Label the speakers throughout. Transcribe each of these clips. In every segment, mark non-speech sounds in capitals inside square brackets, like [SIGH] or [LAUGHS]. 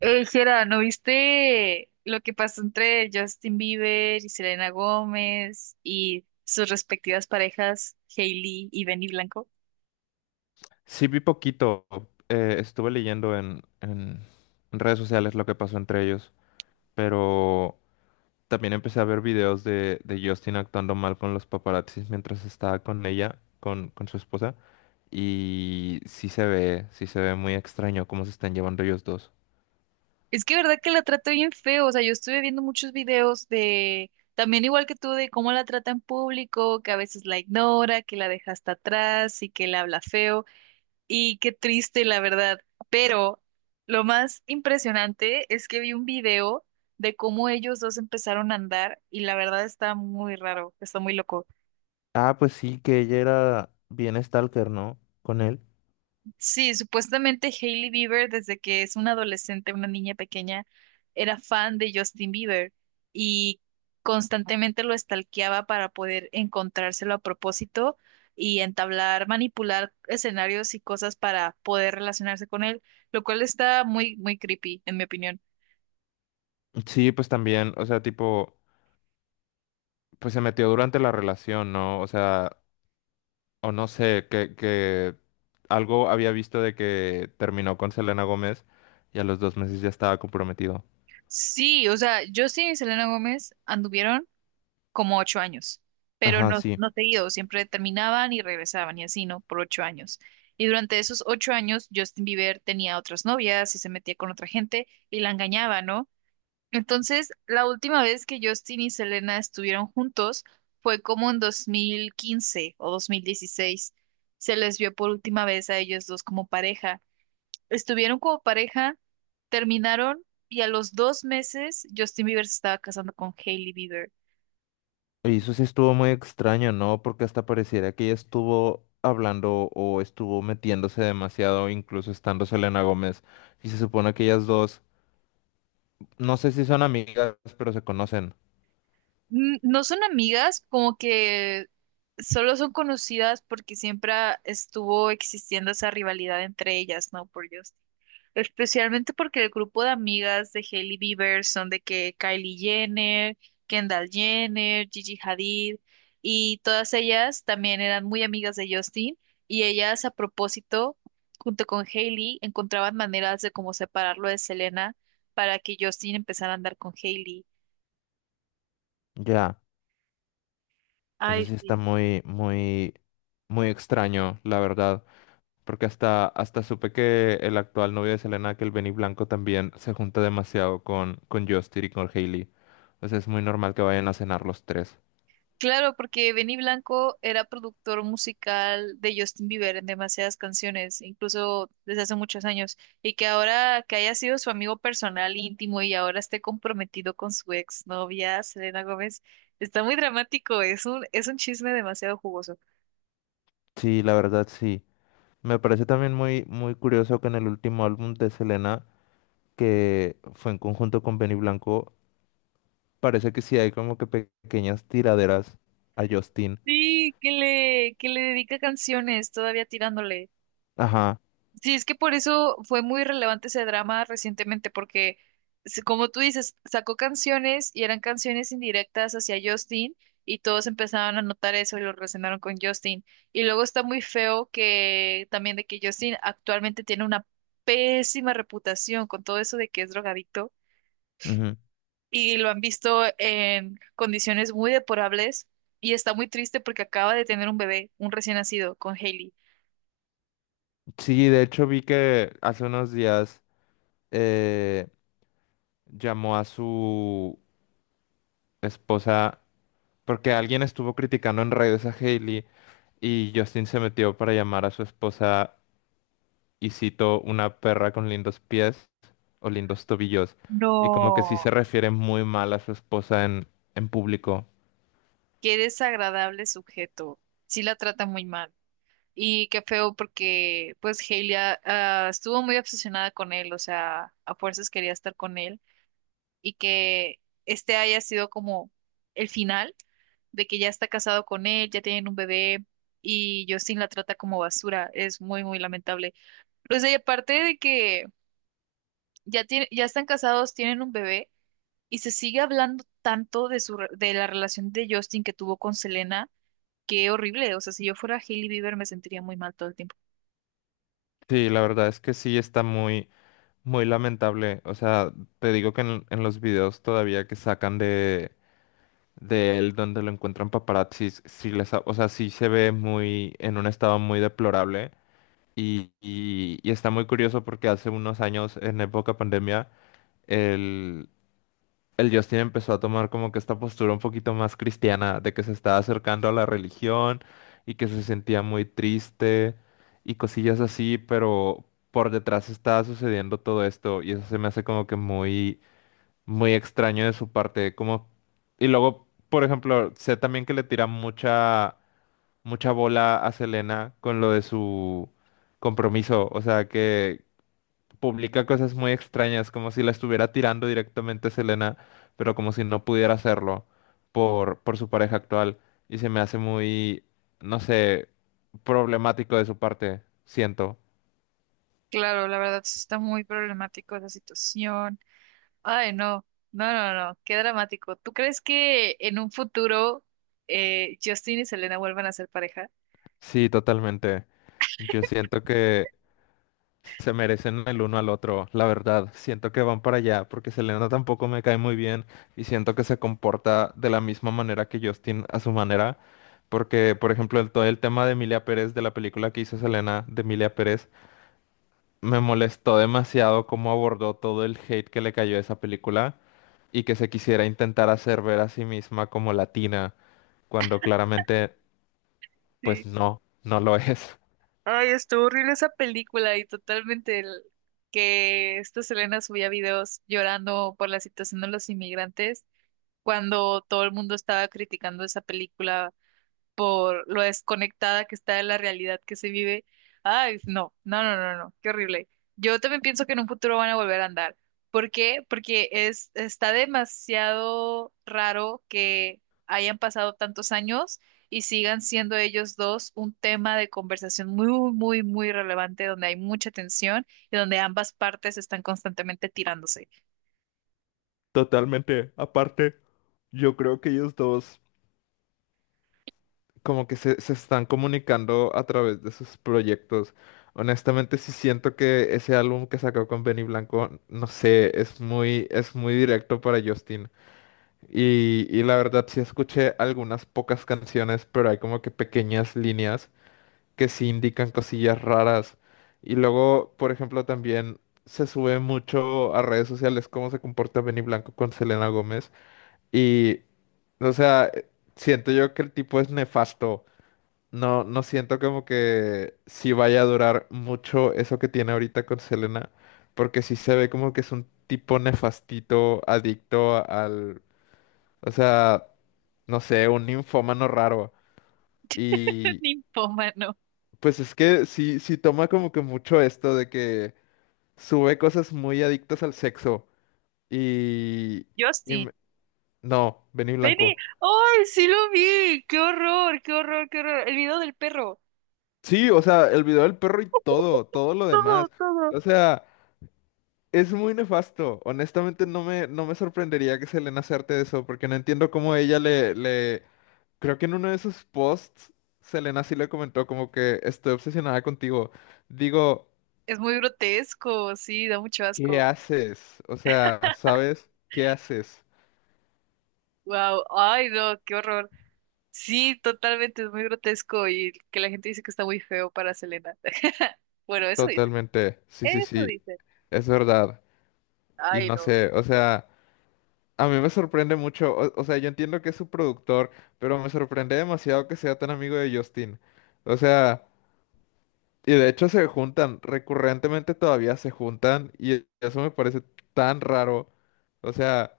Speaker 1: Ey, Jera, ¿no viste lo que pasó entre Justin Bieber y Selena Gómez y sus respectivas parejas, Hailey y Benny Blanco?
Speaker 2: Sí, vi poquito. Estuve leyendo en redes sociales lo que pasó entre ellos, pero también empecé a ver videos de Justin actuando mal con los paparazzis mientras estaba con ella, con su esposa, y sí se ve muy extraño cómo se están llevando ellos dos.
Speaker 1: Es que verdad que la trata bien feo, o sea, yo estuve viendo muchos videos de, también igual que tú, de cómo la trata en público, que a veces la ignora, que la deja hasta atrás y que le habla feo. Y qué triste, la verdad. Pero lo más impresionante es que vi un video de cómo ellos dos empezaron a andar y la verdad está muy raro, está muy loco.
Speaker 2: Ah, pues sí, que ella era bien stalker, ¿no? Con él.
Speaker 1: Sí, supuestamente Hailey Bieber, desde que es una adolescente, una niña pequeña, era fan de Justin Bieber y constantemente lo stalkeaba para poder encontrárselo a propósito y entablar, manipular escenarios y cosas para poder relacionarse con él, lo cual está muy, muy creepy, en mi opinión.
Speaker 2: Sí, pues también, o sea, tipo, pues se metió durante la relación, ¿no? O sea, o no sé, que algo había visto de que terminó con Selena Gómez y a los dos meses ya estaba comprometido.
Speaker 1: Sí, o sea, Justin y Selena Gómez anduvieron como 8 años, pero
Speaker 2: Ajá,
Speaker 1: no,
Speaker 2: sí.
Speaker 1: no seguido, siempre terminaban y regresaban y así, ¿no? Por 8 años. Y durante esos 8 años, Justin Bieber tenía otras novias y se metía con otra gente y la engañaba, ¿no? Entonces, la última vez que Justin y Selena estuvieron juntos fue como en 2015 o 2016. Se les vio por última vez a ellos dos como pareja. Estuvieron como pareja, terminaron y a los 2 meses Justin Bieber se estaba casando con Hailey Bieber.
Speaker 2: Y eso sí estuvo muy extraño, ¿no? Porque hasta pareciera que ella estuvo hablando o estuvo metiéndose demasiado, incluso estando Selena Gómez. Y se supone que ellas dos, no sé si son amigas, pero se conocen.
Speaker 1: Mm, no son amigas, como que solo son conocidas porque siempre estuvo existiendo esa rivalidad entre ellas, ¿no? Por Dios. Especialmente porque el grupo de amigas de Hailey Bieber son de que Kylie Jenner, Kendall Jenner, Gigi Hadid, y todas ellas también eran muy amigas de Justin, y ellas a propósito, junto con Hailey, encontraban maneras de cómo separarlo de Selena para que Justin empezara a andar con Hailey.
Speaker 2: Ya, eso
Speaker 1: Ay,
Speaker 2: sí está
Speaker 1: sí.
Speaker 2: muy, muy, muy extraño, la verdad. Porque hasta supe que el actual novio de Selena, que el Benny Blanco, también se junta demasiado con Justin y con Hailey. O sea, es muy normal que vayan a cenar los tres.
Speaker 1: Claro, porque Benny Blanco era productor musical de Justin Bieber en demasiadas canciones, incluso desde hace muchos años, y que ahora que haya sido su amigo personal íntimo y ahora esté comprometido con su ex novia, Selena Gómez, está muy dramático, es un chisme demasiado jugoso.
Speaker 2: Sí, la verdad sí. Me parece también muy, muy curioso que en el último álbum de Selena, que fue en conjunto con Benny Blanco, parece que sí hay como que pequeñas tiraderas a Justin.
Speaker 1: Sí, que le dedica canciones todavía tirándole.
Speaker 2: Ajá.
Speaker 1: Sí, es que por eso fue muy relevante ese drama recientemente, porque como tú dices, sacó canciones y eran canciones indirectas hacia Justin y todos empezaron a notar eso y lo relacionaron con Justin. Y luego está muy feo que también de que Justin actualmente tiene una pésima reputación con todo eso de que es drogadicto
Speaker 2: Ujú.
Speaker 1: y lo han visto en condiciones muy deplorables y está muy triste porque acaba de tener un bebé, un recién nacido, con Hailey.
Speaker 2: Sí, de hecho vi que hace unos días eh, llamó a su esposa. Porque alguien estuvo criticando en redes a Hailey y Justin se metió para llamar a su esposa, y cito, una perra con lindos pies o lindos tobillos. Y como que sí
Speaker 1: No.
Speaker 2: se refiere muy mal a su esposa en público.
Speaker 1: Qué desagradable sujeto. Sí la trata muy mal. Y qué feo porque pues Hailey estuvo muy obsesionada con él, o sea, a fuerzas quería estar con él y que este haya sido como el final de que ya está casado con él, ya tienen un bebé y Justin la trata como basura. Es muy, muy lamentable. Pues y aparte de que ya tiene, ya están casados, tienen un bebé y se sigue hablando tanto de la relación de Justin que tuvo con Selena. Qué horrible. O sea, si yo fuera Hailey Bieber me sentiría muy mal todo el tiempo.
Speaker 2: Sí, la verdad es que sí está muy, muy lamentable. O sea, te digo que en los videos todavía que sacan de él donde lo encuentran paparazzis, o sea, sí se ve muy, en un estado muy deplorable. Y, y está muy curioso porque hace unos años, en época pandemia, el, el Justin empezó a tomar como que esta postura un poquito más cristiana, de que se estaba acercando a la religión y que se sentía muy triste y cosillas así, pero por detrás estaba sucediendo todo esto y eso se me hace como que muy, muy extraño de su parte, como... Y luego, por ejemplo, sé también que le tira mucha mucha bola a Selena con lo de su compromiso, o sea, que publica cosas muy extrañas, como si la estuviera tirando directamente a Selena, pero como si no pudiera hacerlo por su pareja actual, y se me hace muy, no sé, problemático de su parte, siento.
Speaker 1: Claro, la verdad sí está muy problemático esa situación. Ay, no. No, no, no. Qué dramático. ¿Tú crees que en un futuro Justin y Selena vuelvan a ser pareja?
Speaker 2: Sí, totalmente. Yo siento que se merecen el uno al otro, la verdad. Siento que van para allá porque Selena tampoco me cae muy bien y siento que se comporta de la misma manera que Justin a su manera. Porque, por ejemplo, todo el tema de Emilia Pérez, de la película que hizo Selena de Emilia Pérez, me molestó demasiado cómo abordó todo el hate que le cayó a esa película y que se quisiera intentar hacer ver a sí misma como latina, cuando claramente, pues
Speaker 1: Sí.
Speaker 2: no, no lo [LAUGHS] es.
Speaker 1: Ay, estuvo horrible esa película y totalmente que esta Selena subía videos llorando por la situación de los inmigrantes cuando todo el mundo estaba criticando esa película por lo desconectada que está de la realidad que se vive. Ay, no, no, no, no, no, qué horrible. Yo también pienso que en un futuro van a volver a andar. ¿Por qué? Porque es, está demasiado raro que hayan pasado tantos años y sigan siendo ellos dos un tema de conversación muy, muy, muy relevante donde hay mucha tensión y donde ambas partes están constantemente tirándose.
Speaker 2: Totalmente. Aparte, yo creo que ellos dos, como que se están comunicando a través de sus proyectos. Honestamente, sí siento que ese álbum que sacó con Benny Blanco, no sé, es muy directo para Justin. Y la verdad sí escuché algunas pocas canciones, pero hay como que pequeñas líneas que sí indican cosillas raras. Y luego, por ejemplo, también se sube mucho a redes sociales cómo se comporta Benny Blanco con Selena Gómez. Y, o sea, siento yo que el tipo es nefasto. No, no siento como que sí vaya a durar mucho eso que tiene ahorita con Selena, porque sí se ve como que es un tipo nefastito, o sea, no sé, un ninfómano raro.
Speaker 1: [LAUGHS]
Speaker 2: Y
Speaker 1: Ninfómano.
Speaker 2: pues es que sí, sí toma como que mucho esto de que sube cosas muy adictas al sexo. Y,
Speaker 1: Yo
Speaker 2: y
Speaker 1: sí,
Speaker 2: me- no, Benny
Speaker 1: Benny,
Speaker 2: Blanco.
Speaker 1: ¡ay, sí lo vi! ¡Qué horror, qué horror, qué horror! El video del perro.
Speaker 2: Sí, o sea, el video del perro y todo, todo lo
Speaker 1: Todo,
Speaker 2: demás.
Speaker 1: todo.
Speaker 2: O sea. Es muy nefasto. Honestamente, no me sorprendería que Selena hacerte de eso, porque no entiendo cómo ella le, le... Creo que en uno de sus posts, Selena sí le comentó como que estoy obsesionada contigo. Digo,
Speaker 1: Es muy grotesco, sí, da mucho
Speaker 2: ¿qué
Speaker 1: asco.
Speaker 2: haces? O sea, ¿sabes? ¿Qué haces?
Speaker 1: Wow, ay, no, qué horror. Sí, totalmente, es muy grotesco y que la gente dice que está muy feo para Selena. [LAUGHS] Bueno, eso dice.
Speaker 2: Totalmente. Sí, sí,
Speaker 1: Eso
Speaker 2: sí.
Speaker 1: dice.
Speaker 2: Es verdad. Y
Speaker 1: Ay,
Speaker 2: no
Speaker 1: no.
Speaker 2: sé, o sea, a mí me sorprende mucho. O sea, yo entiendo que es su productor, pero me sorprende demasiado que sea tan amigo de Justin. O sea... Y de hecho se juntan, recurrentemente todavía se juntan y eso me parece tan raro. O sea,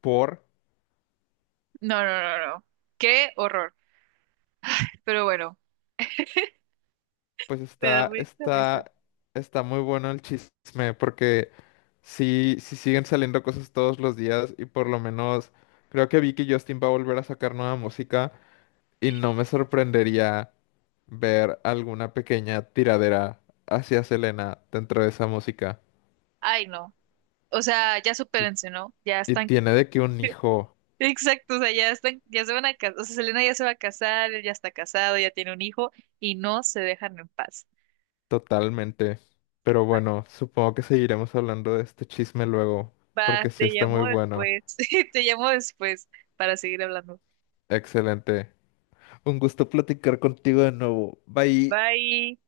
Speaker 2: por,
Speaker 1: No, no, no, no. Qué horror. Pero bueno,
Speaker 2: pues
Speaker 1: me da mucha risa.
Speaker 2: está muy bueno el chisme porque sí, sí siguen saliendo cosas todos los días y por lo menos creo que vi que Justin va a volver a sacar nueva música y no me sorprendería ver alguna pequeña tiradera hacia Selena dentro de esa música.
Speaker 1: Ay, no. O sea, ya
Speaker 2: Y,
Speaker 1: supérense, ¿no? Ya
Speaker 2: y
Speaker 1: están.
Speaker 2: tiene de que un hijo.
Speaker 1: Exacto, o sea, ya están, ya se van a casar, o sea, Selena ya se va a casar, él ya está casado, ya tiene un hijo y no se dejan en paz.
Speaker 2: Totalmente. Pero bueno, supongo que seguiremos hablando de este chisme luego,
Speaker 1: Va,
Speaker 2: porque sí
Speaker 1: te
Speaker 2: está muy
Speaker 1: llamo
Speaker 2: bueno.
Speaker 1: después, [LAUGHS] te llamo después para seguir hablando.
Speaker 2: Excelente. Un gusto platicar contigo de nuevo. Bye.
Speaker 1: Bye.